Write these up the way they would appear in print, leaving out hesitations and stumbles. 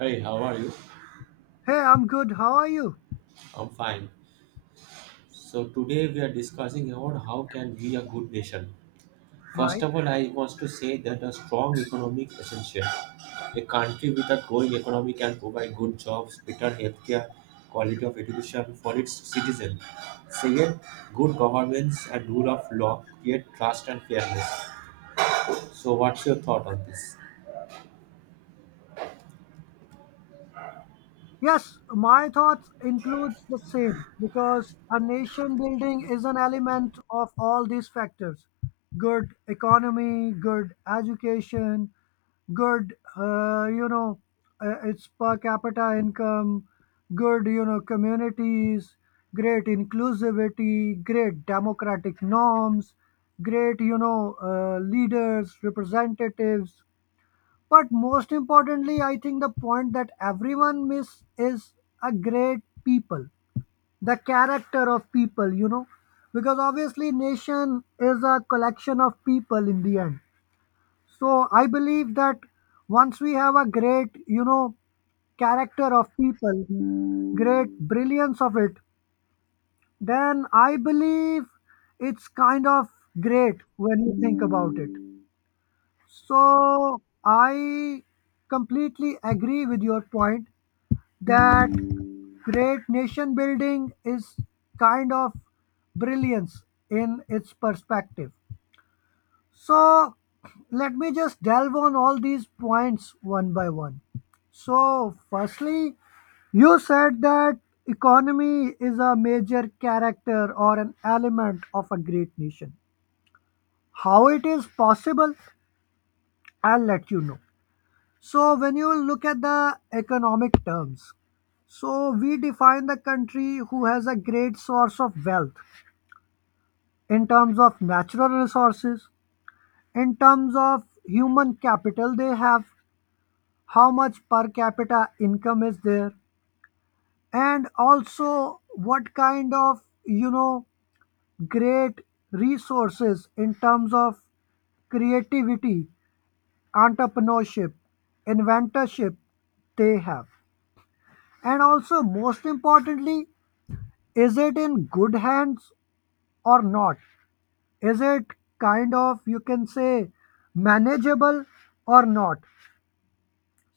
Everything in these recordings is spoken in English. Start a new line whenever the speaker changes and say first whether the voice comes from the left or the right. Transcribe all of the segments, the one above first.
right: Hi, how are you?
left: Hey, I'm good. How are you?
right: I'm fine. So today we are discussing about how can be a good nation. First
left: Right?
right: of all, I want to say that a strong economic essential. A country with a growing economy can provide good jobs, better healthcare, quality of education for its citizens. Second, good governance and rule of law create trust and fairness. So what's your thought on this?
left: Yes, my thoughts includes the same because a nation building is an element of all these factors. Good economy, good education, good its per capita income, good communities, great inclusivity, great democratic norms, great leaders, representatives. But most importantly, I think the point that everyone miss is a great people, the character of people, because obviously nation is a collection of people in the end. So I believe that once we have a great, character of people, great brilliance of it, then I believe it's kind of great when you think about it. So I completely agree with your point that great nation building is kind of brilliance in its perspective. So let me just delve on all these points one by one. So firstly, you said that economy is a major character or an element of a great nation. How it is possible, I'll let you know. So when you look at the economic terms, so we define the country who has a great source of wealth in terms of natural resources, in terms of human capital they have, how much per capita income is there, and also what kind of, you know, great resources in terms of creativity, entrepreneurship, inventorship they have. And also, most importantly, is it in good hands or not? Is it kind of, you can say, manageable or not?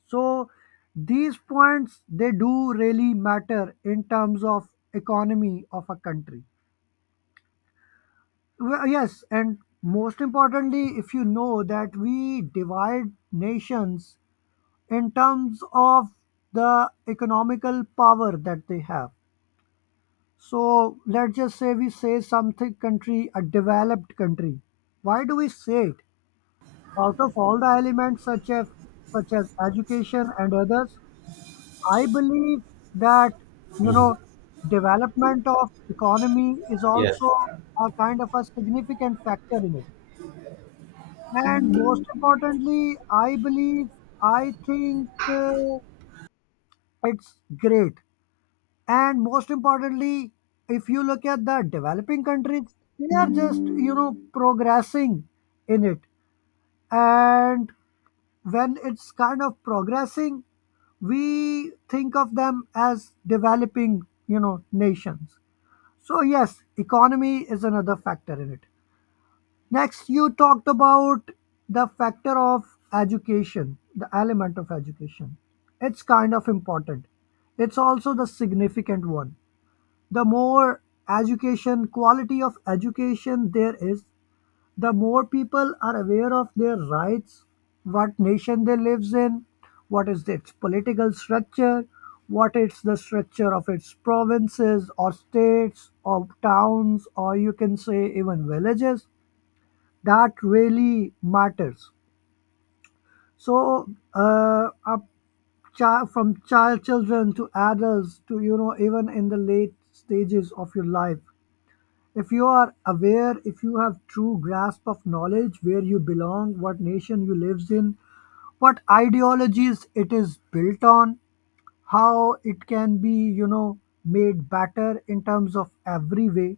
left: So these points they do really matter in terms of economy of a country. Well, yes, and most importantly, if you know that we divide nations in terms of the economical power that they have. So let's just say we say something country, a developed country. Why do we say it? Out of all the elements such as education and others, I believe that you
right: Hmm.
left: know development of economy is
right: Yes.
left: also a kind of a significant factor in it. And most importantly, I believe I think it's great, and most importantly, if you look at the developing countries, they are just progressing in it, and when it's kind of progressing, we think of them as developing, nations. So yes, economy is another factor in it. Next you talked about the factor of education, the element of education. It's kind of important, it's also the significant one. The more education, quality of education there is, the more people are aware of their rights, what nation they lives in, what is its political structure, what is the structure of its provinces or states or towns or you can say even villages, that really matters. So up child from child children to adults to even in the late stages of your life, if you are aware, if you have true grasp of knowledge, where you belong, what nation you lives in, what ideologies it is built on, how it can be, made better in terms of every way,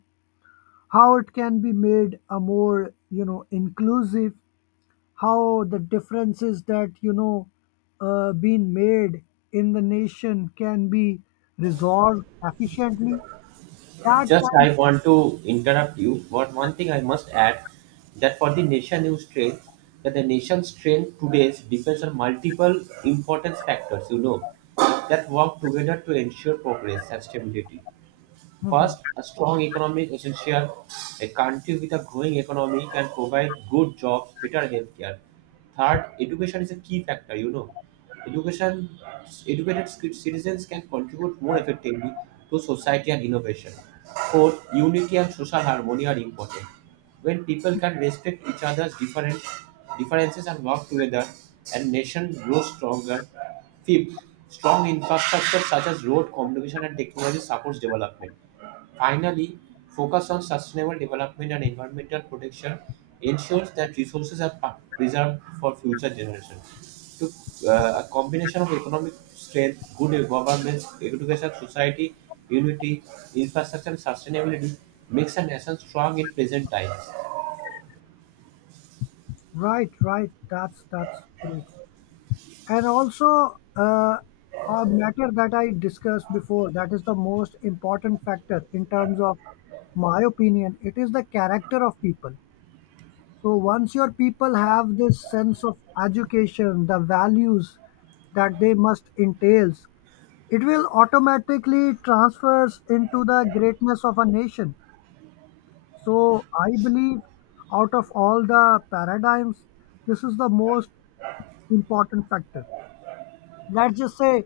left: how it can be made a more, inclusive, how the differences that been made in the nation can be resolved efficiently. That
right: Just
left: kind.
right: I want to interrupt you. But one thing I must add that for the nation news strength, that the nation's strength today depends on multiple important factors, that work together to ensure progress and stability. First, a strong economy is essential. A country with a growing economy can provide good jobs, better healthcare. Third, education is a key factor. Education, educated citizens can contribute more effectively to society and innovation. Fourth, unity and social harmony are important. When people can respect each other's different differences and work together, a nation grows stronger. Fifth, strong infrastructure such as road, communication, and technology supports development. Finally, focus on sustainable development and environmental protection ensures that resources are preserved for future generations. To, a combination of economic strength, good governance, education, society, unity, infrastructure, and sustainability makes a nation strong in present times.
left: Right, right. That's great. And also a matter that I discussed before, that is the most important factor in terms of my opinion: it is the character of people. So once your people have this sense of education, the values that they must entails, it will automatically transfers into the greatness of a nation. So I believe out of all the paradigms, this is the most important factor. Let's just say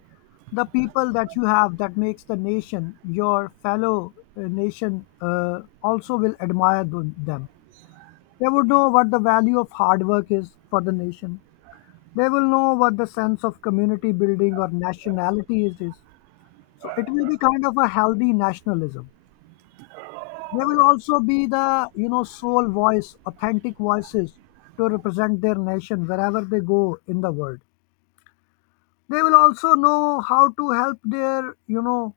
left: the people that you have that makes the nation, your fellow nation also will admire them. They would know what the value of hard work is for the nation. They will know what the sense of community building or nationality it is. So it will be kind of a healthy nationalism. They will also be the sole voice, authentic voices to represent their nation wherever they go in the world. They will also know how to help their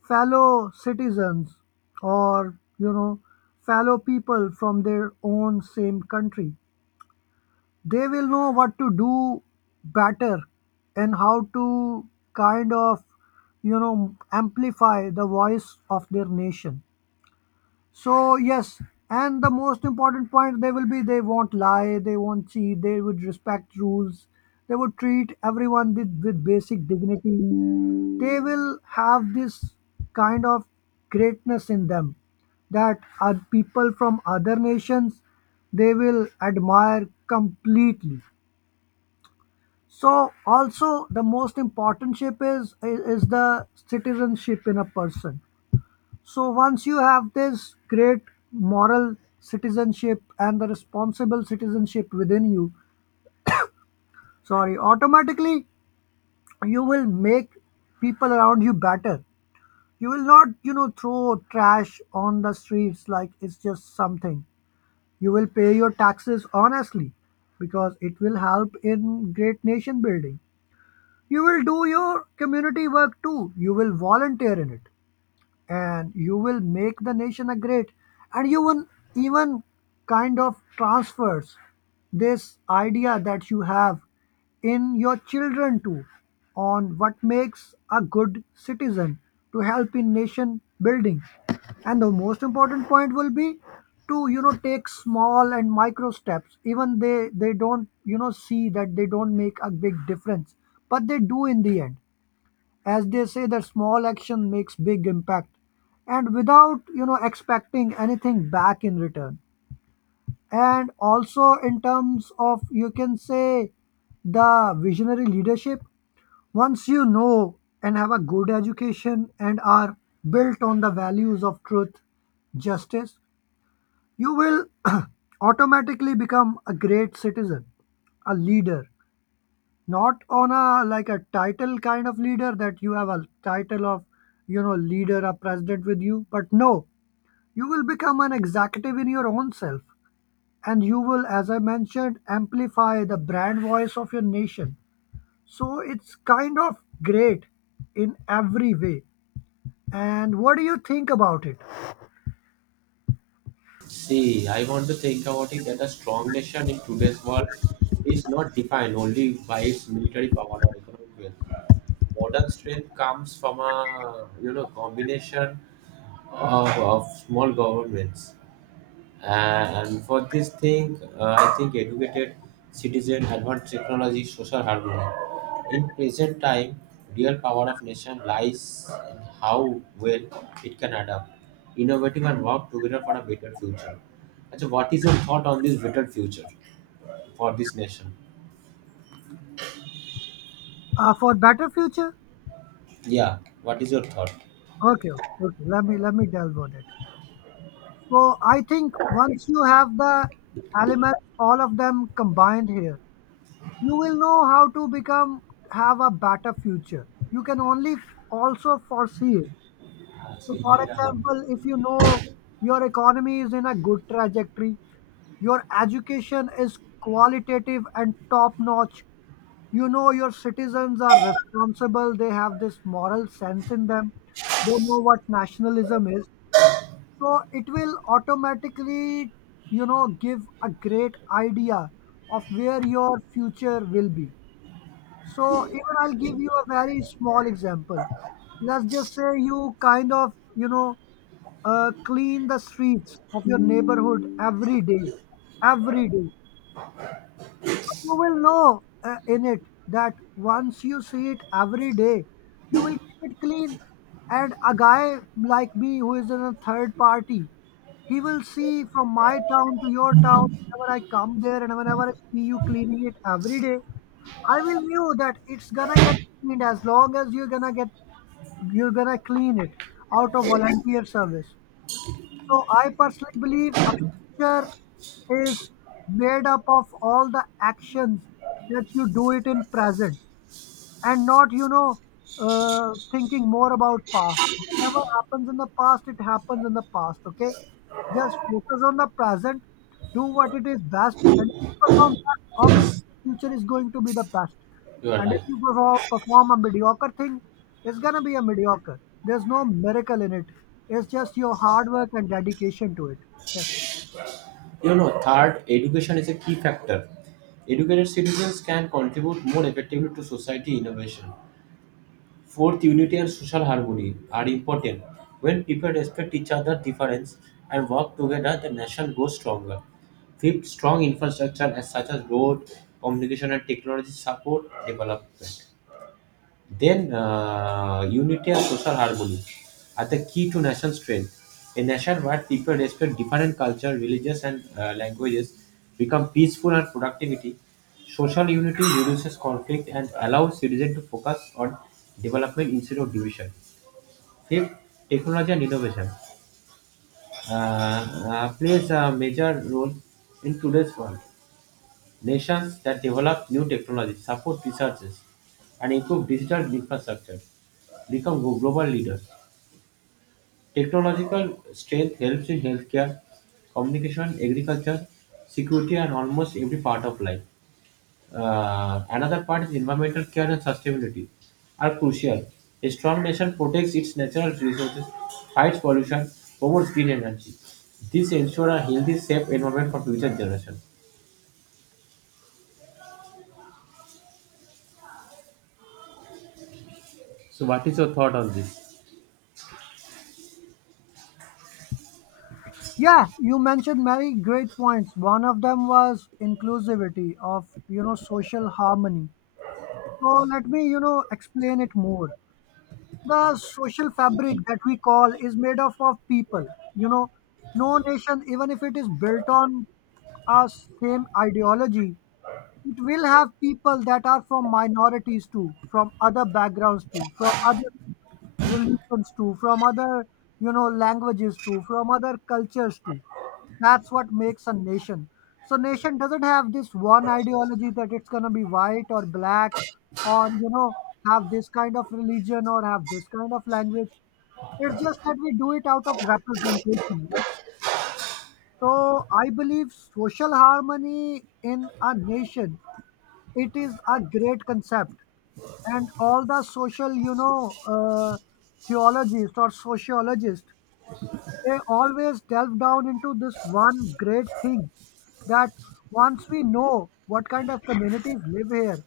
left: fellow citizens or fellow people from their own same country. They will know what to do better and how to kind of amplify the voice of their nation. So yes, and the most important point, they will be, they won't lie, they won't cheat, they would respect rules, they would treat everyone with basic dignity. They will have this kind of greatness in them that are people from other nations they will admire completely. So also the most important ship is the citizenship in a person. So once you have this great moral citizenship and the responsible citizenship within you, sorry, automatically you will make people around you better. You will not throw trash on the streets like it's just something. You will pay your taxes honestly because it will help in great nation building. You will do your community work too. You will volunteer in it. And you will make the nation a great, and you will even kind of transfers this idea that you have in your children too, on what makes a good citizen to help in nation building. And the most important point will be to take small and micro steps even they don't see, that they don't make a big difference, but they do in the end, as they say that small action makes big impact, and without expecting anything back in return. And also in terms of you can say the visionary leadership, once you know and have a good education and are built on the values of truth, justice, you will automatically become a great citizen, a leader, not on a like a title kind of leader that you have a title of, leader, a president with you, but no, you will become an executive in your own self, and you will, as I mentioned, amplify the brand voice of your nation. So it's kind of great in every way. And what do you think about it?
right: See, I want to think about it that a strong nation in today's world is not defined only by its military power or economic wealth. Modern strength comes from a combination of small governments. Uh, and for this thing, I think educated citizen, advanced technology, social harmony. In present time, real power of nation lies in how well it can adapt, innovative, and work together for a better future. So, what is your thought on this better future for this nation?
left: For better future.
right: Yeah, what is your thought?
left: Okay, okay, okay. Let me delve on it. So I think once you have the elements all of them combined here, you will know how to become, have a better future. You can only also foresee it. So for
right: You
left: example, if you know your economy is in a good trajectory, your education is qualitative and top notch, you know your citizens are responsible, they have this moral sense in them, they know what nationalism is, so it will automatically give a great idea of where your future will be. So even I'll give you a very small example. Let's just say you kind of, clean the streets of your neighborhood every day, every day. You will know in it that once you see it every day, you will keep it clean. And a guy like me who is in a third party, he will see from my town to your town whenever I come there and whenever I see you cleaning it every day. I will knew that it's gonna get cleaned as long as you're gonna clean it out of volunteer service. So I personally believe a picture is made up of all the actions that you do it in present, and not thinking more about past. Whatever happens in the past, it happens in the past, okay. Just focus on the present. Do what it is best, and if you perform best, obviously the future is going to be the best.
right: are
left: And if
right: right.
left: you perform a mediocre thing, it's going to be a mediocre. There's no miracle in it. It's just your hard work and dedication to it. Yes.
right: Third, education is a key factor. Educated citizens can contribute more effectively to society innovation. Fourth, unity and social harmony are important. When people respect each other's difference and work together, the nation grows stronger. Fifth, strong infrastructure as such as road, communication, and technology support development. Then, unity and social harmony are the key to nation strength. A nation where people respect different culture, religious, and languages become peaceful and productivity. Social unity reduces conflict and allows citizens to focus on development instead of division. Fifth, technology and innovation plays a major role in today's world. Nations that develop new technology support researches and improve digital infrastructure become global leaders. Technological strength helps in healthcare, communication, agriculture, security, and almost every part of life. Another part is environmental care and sustainability are crucial. A strong nation protects its natural resources, fights pollution, promotes green energy. This ensures a healthy, safe environment for future generations. So, what is your thought on this?
left: Yeah, you mentioned many great points. One of them was inclusivity of social harmony. So let me, explain it more. The social fabric that we call is made up of people. You know, no nation, even if it is built on a same ideology, it will have people that are from minorities too, from other backgrounds too, from other religions too, from other, languages too, from other cultures too. That's what makes a nation. So nation doesn't have this one ideology that it's gonna be white or black, or have this kind of religion or have this kind of language. It's just that we do it out of representation. Right? So I believe social harmony in a nation, it is a great concept, and all the social theologists or sociologists, they always delve down into this one great thing that once we know what kind of communities live here,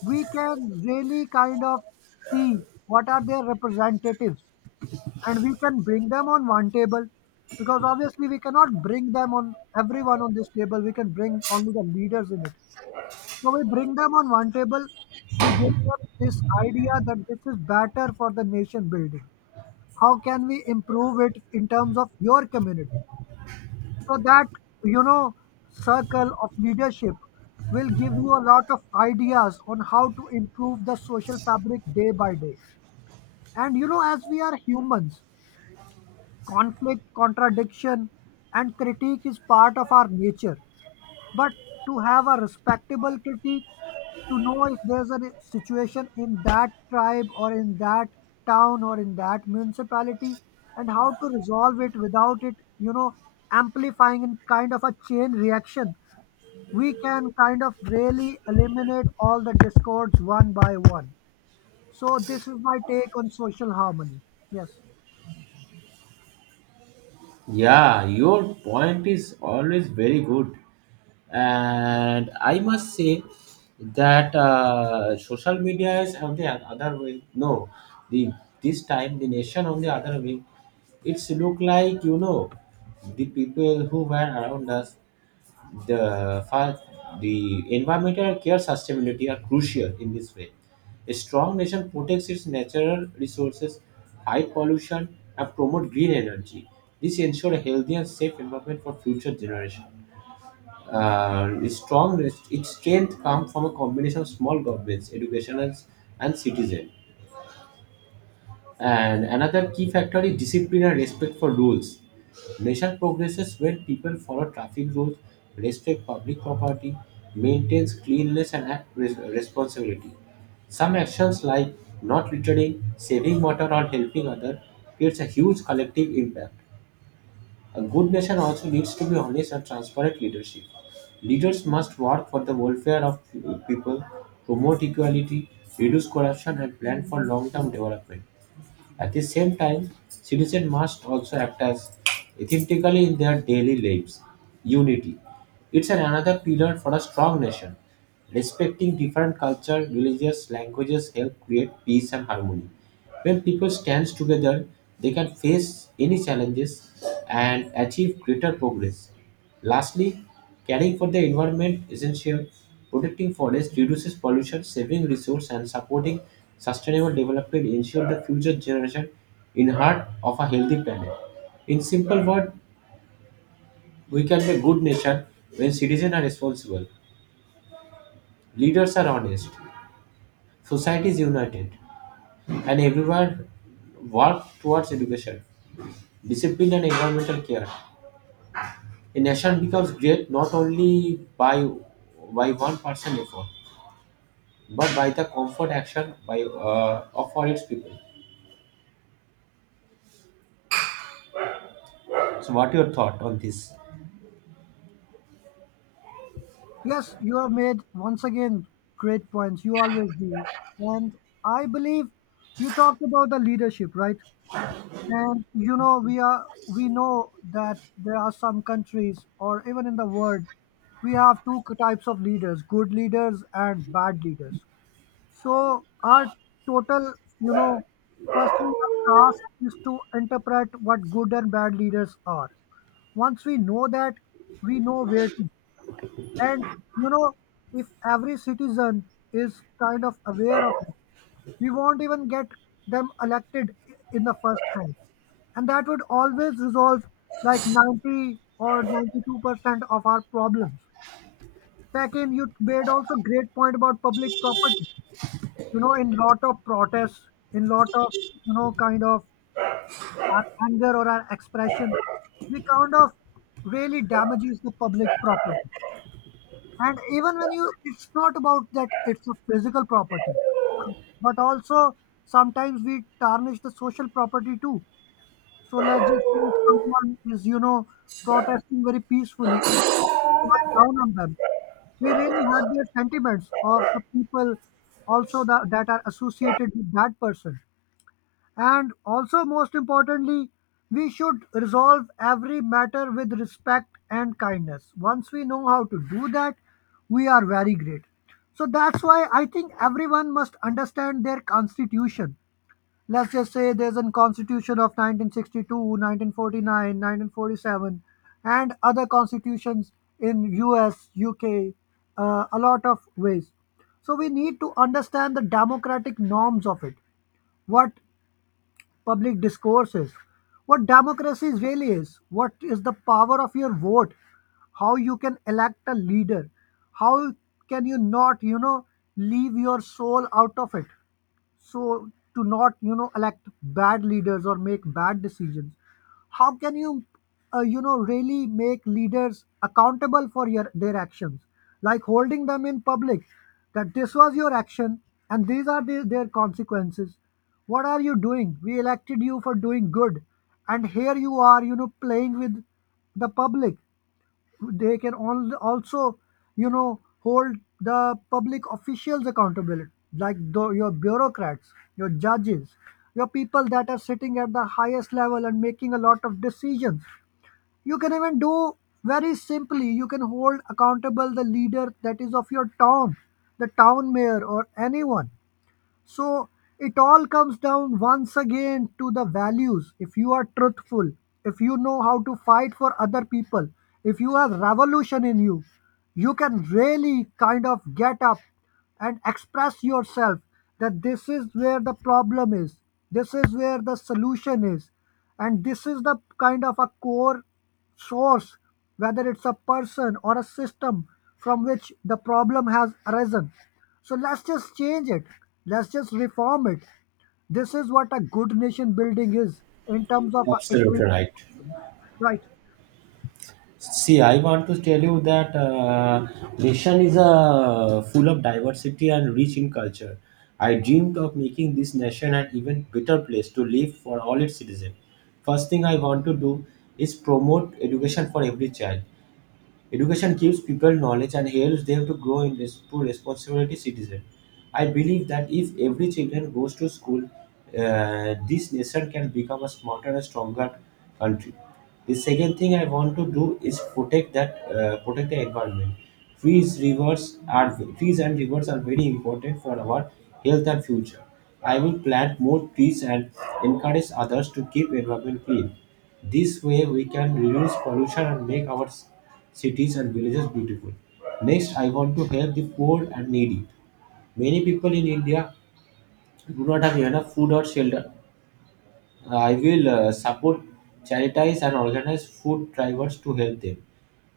left: we can really kind of see what are their representatives, and we can bring them on one table. Because obviously we cannot bring them on everyone on this table, we can bring only the leaders in it. So we bring them on one table. We give them this idea that this is better for the nation building. How can we improve it in terms of your community? So that, you know, circle of leadership will give you a lot of ideas on how to improve the social fabric day by day. And, you know, as we are humans, conflict, contradiction, and critique is part of our nature. But to have a respectable critique, to know if there's a situation in that tribe or in that town or in that municipality, and how to resolve it, without it amplifying in kind of a chain reaction, we can kind of really eliminate all the discords one by one. So, this is my take on social harmony. Yes.
right: Yeah, your point is always very good. And I must say that social media is on the other way. No, the this time the nation on the other way. It's look like the people who were around us. The fa- the environmental care sustainability are crucial in this way. A strong nation protects its natural resources, fight pollution, and promote green energy. This ensures a healthy and safe environment for future generations. Its strength comes from a combination of small governments, educationals, and citizens. And another key factor is discipline and respect for rules. Nation progresses when people follow traffic rules, respect public property, maintains cleanliness and act with responsibility. Some actions like not littering, saving water or helping others creates a huge collective impact. A good nation also needs to be honest and transparent leadership. Leaders must work for the welfare of people, promote equality, reduce corruption and plan for long-term development. At the same time, citizens must also act as ethically in their daily lives. Unity. It's an another pillar for a strong nation. Respecting different cultures, religious languages help create peace and harmony. When people stand together, they can face any challenges and achieve greater progress. Lastly, caring for the environment is essential. Protecting forests reduces pollution, saving resources, and supporting sustainable development ensure the future generation inherit of a healthy planet. In simple words, we can be good nation when citizens are responsible, leaders are honest, society is united, and everyone work towards education, discipline, and environmental care. A nation becomes great not only by one person effort but by the comfort action by of all its people. So, what your thought on this?
left: Yes, you have made once again great points. You always do. And I believe you talked about the leadership, right? And you know, we know that there are some countries or even in the world, we have types of leaders, good leaders and bad leaders. So our total, you know, firstly our task is to interpret what good and bad leaders are. Once we know that, we know where to, and, you know, if every citizen is kind of aware of it, we won't even get them elected in the first hand. And that would always resolve like 90 or 92% of our problems. Second, you made also great point about public property. You know, in lot of protests, in lot of, you know, kind of our anger or our expression, we kind of really damages the public property. And even when you, it's not about that it's a physical property, but also sometimes we tarnish the social property too. So let's just say someone is, you know, protesting very peacefully and we are down on them, we really hurt their sentiments of the people also that are associated with that person. And also, most importantly, we should resolve every matter with respect and kindness. Once we know how to do that, we are very great. So that's why I think everyone must understand their constitution. Let's just say there's a constitution of 1962, 1949, 1947, and other constitutions in US, UK, a lot of ways. So we need to understand the democratic norms of it. What public discourses, what democracy really is, what is the power of your vote, how you can elect a leader, how can you not, you know, leave your soul out of it, so to not, you know, elect bad leaders or make bad decisions. How can you you know, really make leaders accountable for your their actions, like holding them in public that this was your action and these are their consequences. What are you doing? We elected you for doing good, and here you are, you know, playing with the public. They can also, you know, hold the public officials accountable, like your bureaucrats, your judges, your people that are sitting at the highest level and making a lot of decisions. You can even do very simply, you can hold accountable the leader that is of your town, the town mayor or anyone. So it all comes down once again to the values. If you are truthful, if you know how to fight for other people, if you have revolution in you, you can really kind of get up and express yourself, that this is where the problem is, this is where the solution is, and this is the kind of a core source, whether it's a person or a system, from which the problem has arisen. So let's just change it, let's just reform it. This is what a good nation building is, in terms of,
right: Absolutely right.
left: right.
right: See, I want to tell you that nation is full of diversity and rich in culture. I dreamed of making this nation an even better place to live for all its citizens. First thing I want to do is promote education for every child. Education gives people knowledge and helps them to grow into responsibility citizen. I believe that if every children goes to school, this nation can become a smarter and stronger country. The second thing I want to do is protect the environment. Trees, rivers are trees and rivers are very important for our health and future. I will plant more trees and encourage others to keep environment clean. This way we can reduce pollution and make our cities and villages beautiful. Next, I want to help the poor and needy. Many people in India do not have enough food or shelter. I will support charities and organize food drivers to help them.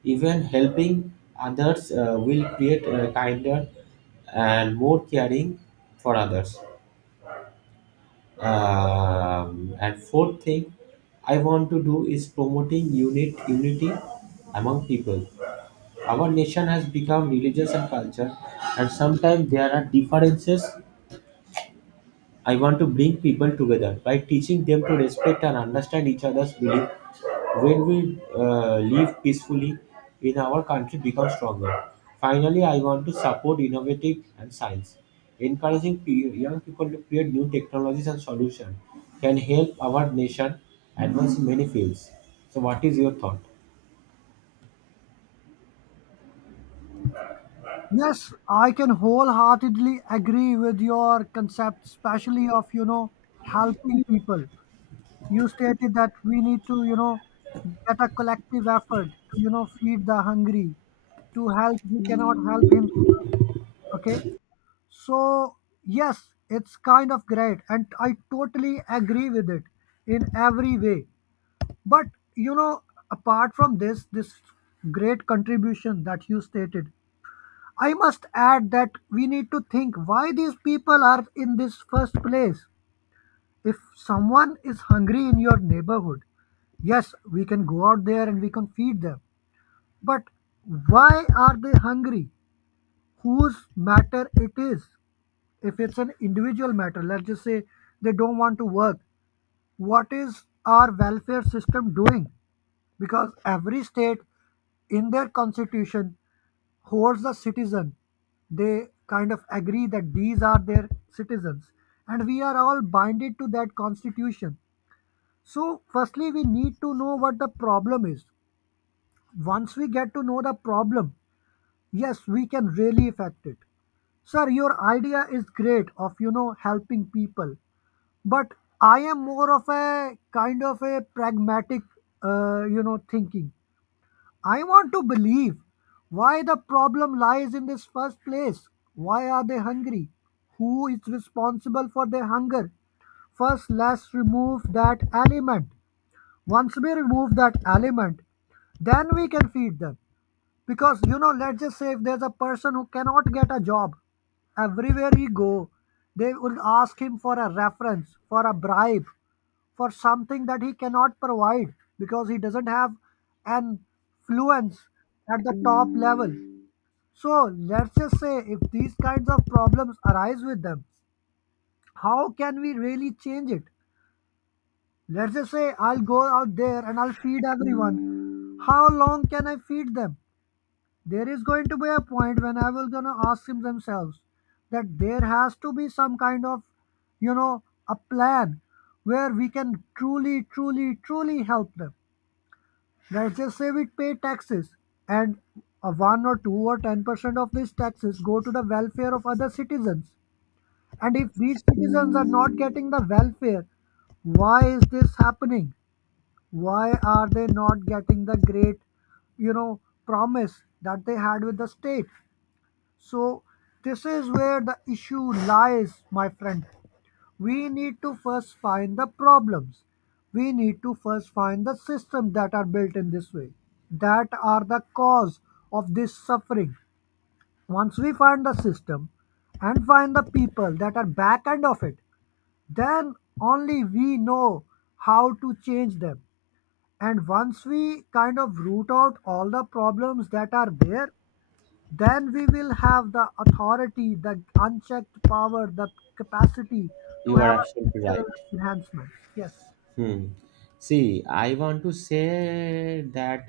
right: Even helping others will create a kinder and more caring for others. And fourth thing I want to do is promoting unity among people. Our nation has become religious and culture, and sometimes there are differences. I want to bring people together by teaching them to respect and understand each other's belief. When we live peacefully in our country, becomes stronger. Finally, I want to support innovative and science. Encouraging young people to create new technologies and solutions can help our nation advance in many fields. So, what is your thought?
left: Yes, I can wholeheartedly agree with your concept, especially of, you know, helping people. You stated that we need to, you know, get a collective effort to, you know, feed the hungry, to help who cannot help himself. Okay. So, yes, it's kind of great. And I totally agree with it in every way. But, you know, apart from this great contribution that you stated, I must add that we need to think why these people are in this first place. If someone is hungry in your neighborhood, yes, we can go out there and we can feed them. But why are they hungry? Whose matter it is? If it's an individual matter, let's just say they don't want to work, what is our welfare system doing? Because every state in their constitution holds the citizen. They kind of agree that these are their citizens, and we are all binded to that constitution. So, firstly, we need to know what the problem is. Once we get to know the problem, yes, we can really affect it. Sir, your idea is great of, you know, helping people, but I am more of a kind of a pragmatic, you know, thinking. I want to believe why the problem lies in this first place. Why are they hungry? Who is responsible for their hunger? First, let's remove that element. Once we remove that element, then we can feed them. Because, you know, let's just say if there's a person who cannot get a job, everywhere he go, they will ask him for a reference, for a bribe, for something that he cannot provide because he doesn't have an fluence at the top level. So let's just say if these kinds of problems arise with them, how can we really change it? Let's just say I'll go out there and I'll feed everyone. How long can I feed them? There is going to be a point when I will gonna ask them themselves that there has to be some kind of, you know, a plan where we can truly, truly, truly help them. Let's just say we pay taxes and a 1 or 2 or 10% of these taxes go to the welfare of other citizens. And if these citizens are not getting the welfare, why is this happening? Why are they not getting the great, you know, promise that they had with the state? So this is where the issue lies, my friend. We need to first find the problems, we need to first find the systems that are built in this way that are the cause of this suffering. Once we find the system and find the people that are back end of it, then only we know how to change them. And once we kind of root out all the problems that are there, then we will have the authority, the unchecked power, the capacity to
right: You are
left: have a
right: absolutely
left: structural
right: right.
left: enhancement. Yes.
right: Hmm. See, I want to say that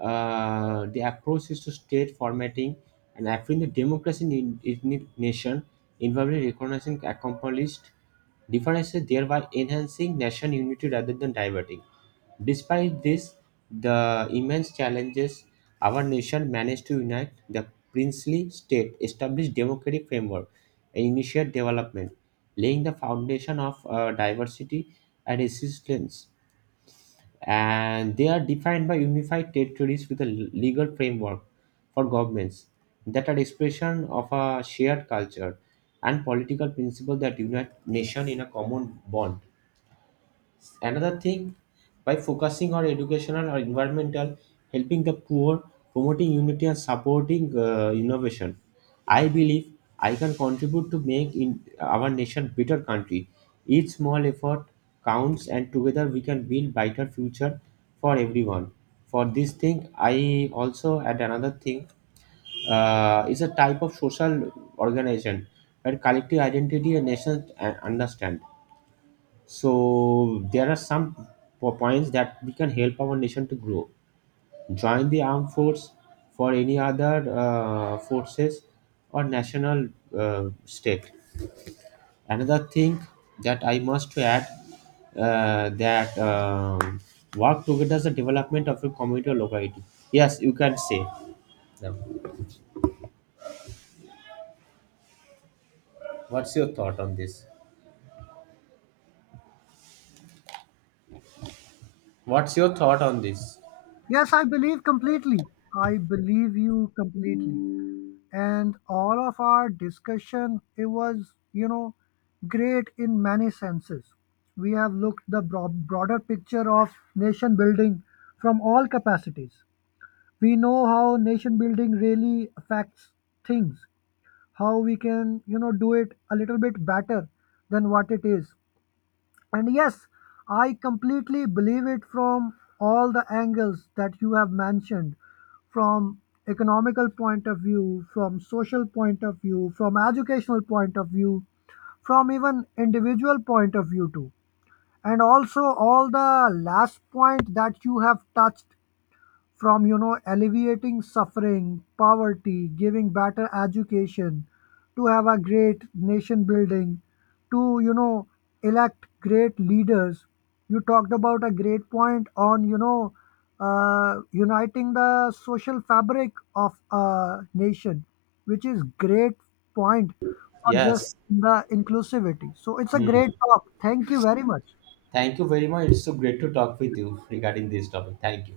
right: the approach is to state formatting and affirming the democracy in the nation, involving recognizing accomplished differences, thereby enhancing nation unity rather than diverting. Despite this, the immense challenges, our nation managed to unite the princely state, establish democratic framework, and initiate development, laying the foundation of diversity and resistance. And they are defined by unified territories with a legal framework for governments that are expression of a shared culture and political principle that unite nation in a common bond. Another thing, by focusing on educational or environmental, helping the poor, promoting unity, and supporting innovation, I believe I can contribute to make in our nation better country. Each small effort counts, and together we can build brighter future for everyone. For this thing, I also add another thing. Is a type of social organization where collective identity and nations understand. So there are some points that we can help our nation to grow. Join the armed force for any other forces or national stake. Another thing that I must add that work together is the development of a community or locality. Yes, you can say. Now, what's your thought on this? What's your thought on this?
left: Yes, I believe completely. I believe you completely. And all of our discussion, it was, you know, great in many senses. We have looked the broader picture of nation building from all capacities. We know how nation building really affects things, how we can, you know, do it a little bit better than what it is. And yes, I completely believe it from all the angles that you have mentioned, from economical point of view, from social point of view, from educational point of view, from even individual point of view too. And also all the last point that you have touched, from, you know, alleviating suffering, poverty, giving better education, to have a great nation building, to, you know, elect great leaders. You talked about a great point on, you know, uniting the social fabric of a nation, which is great point, not just
right: Yes.
left: the inclusivity. So it's a
right: Hmm.
left: great talk, thank you very much.
right: Thank you very much. It's so great to talk with you regarding this topic. Thank you.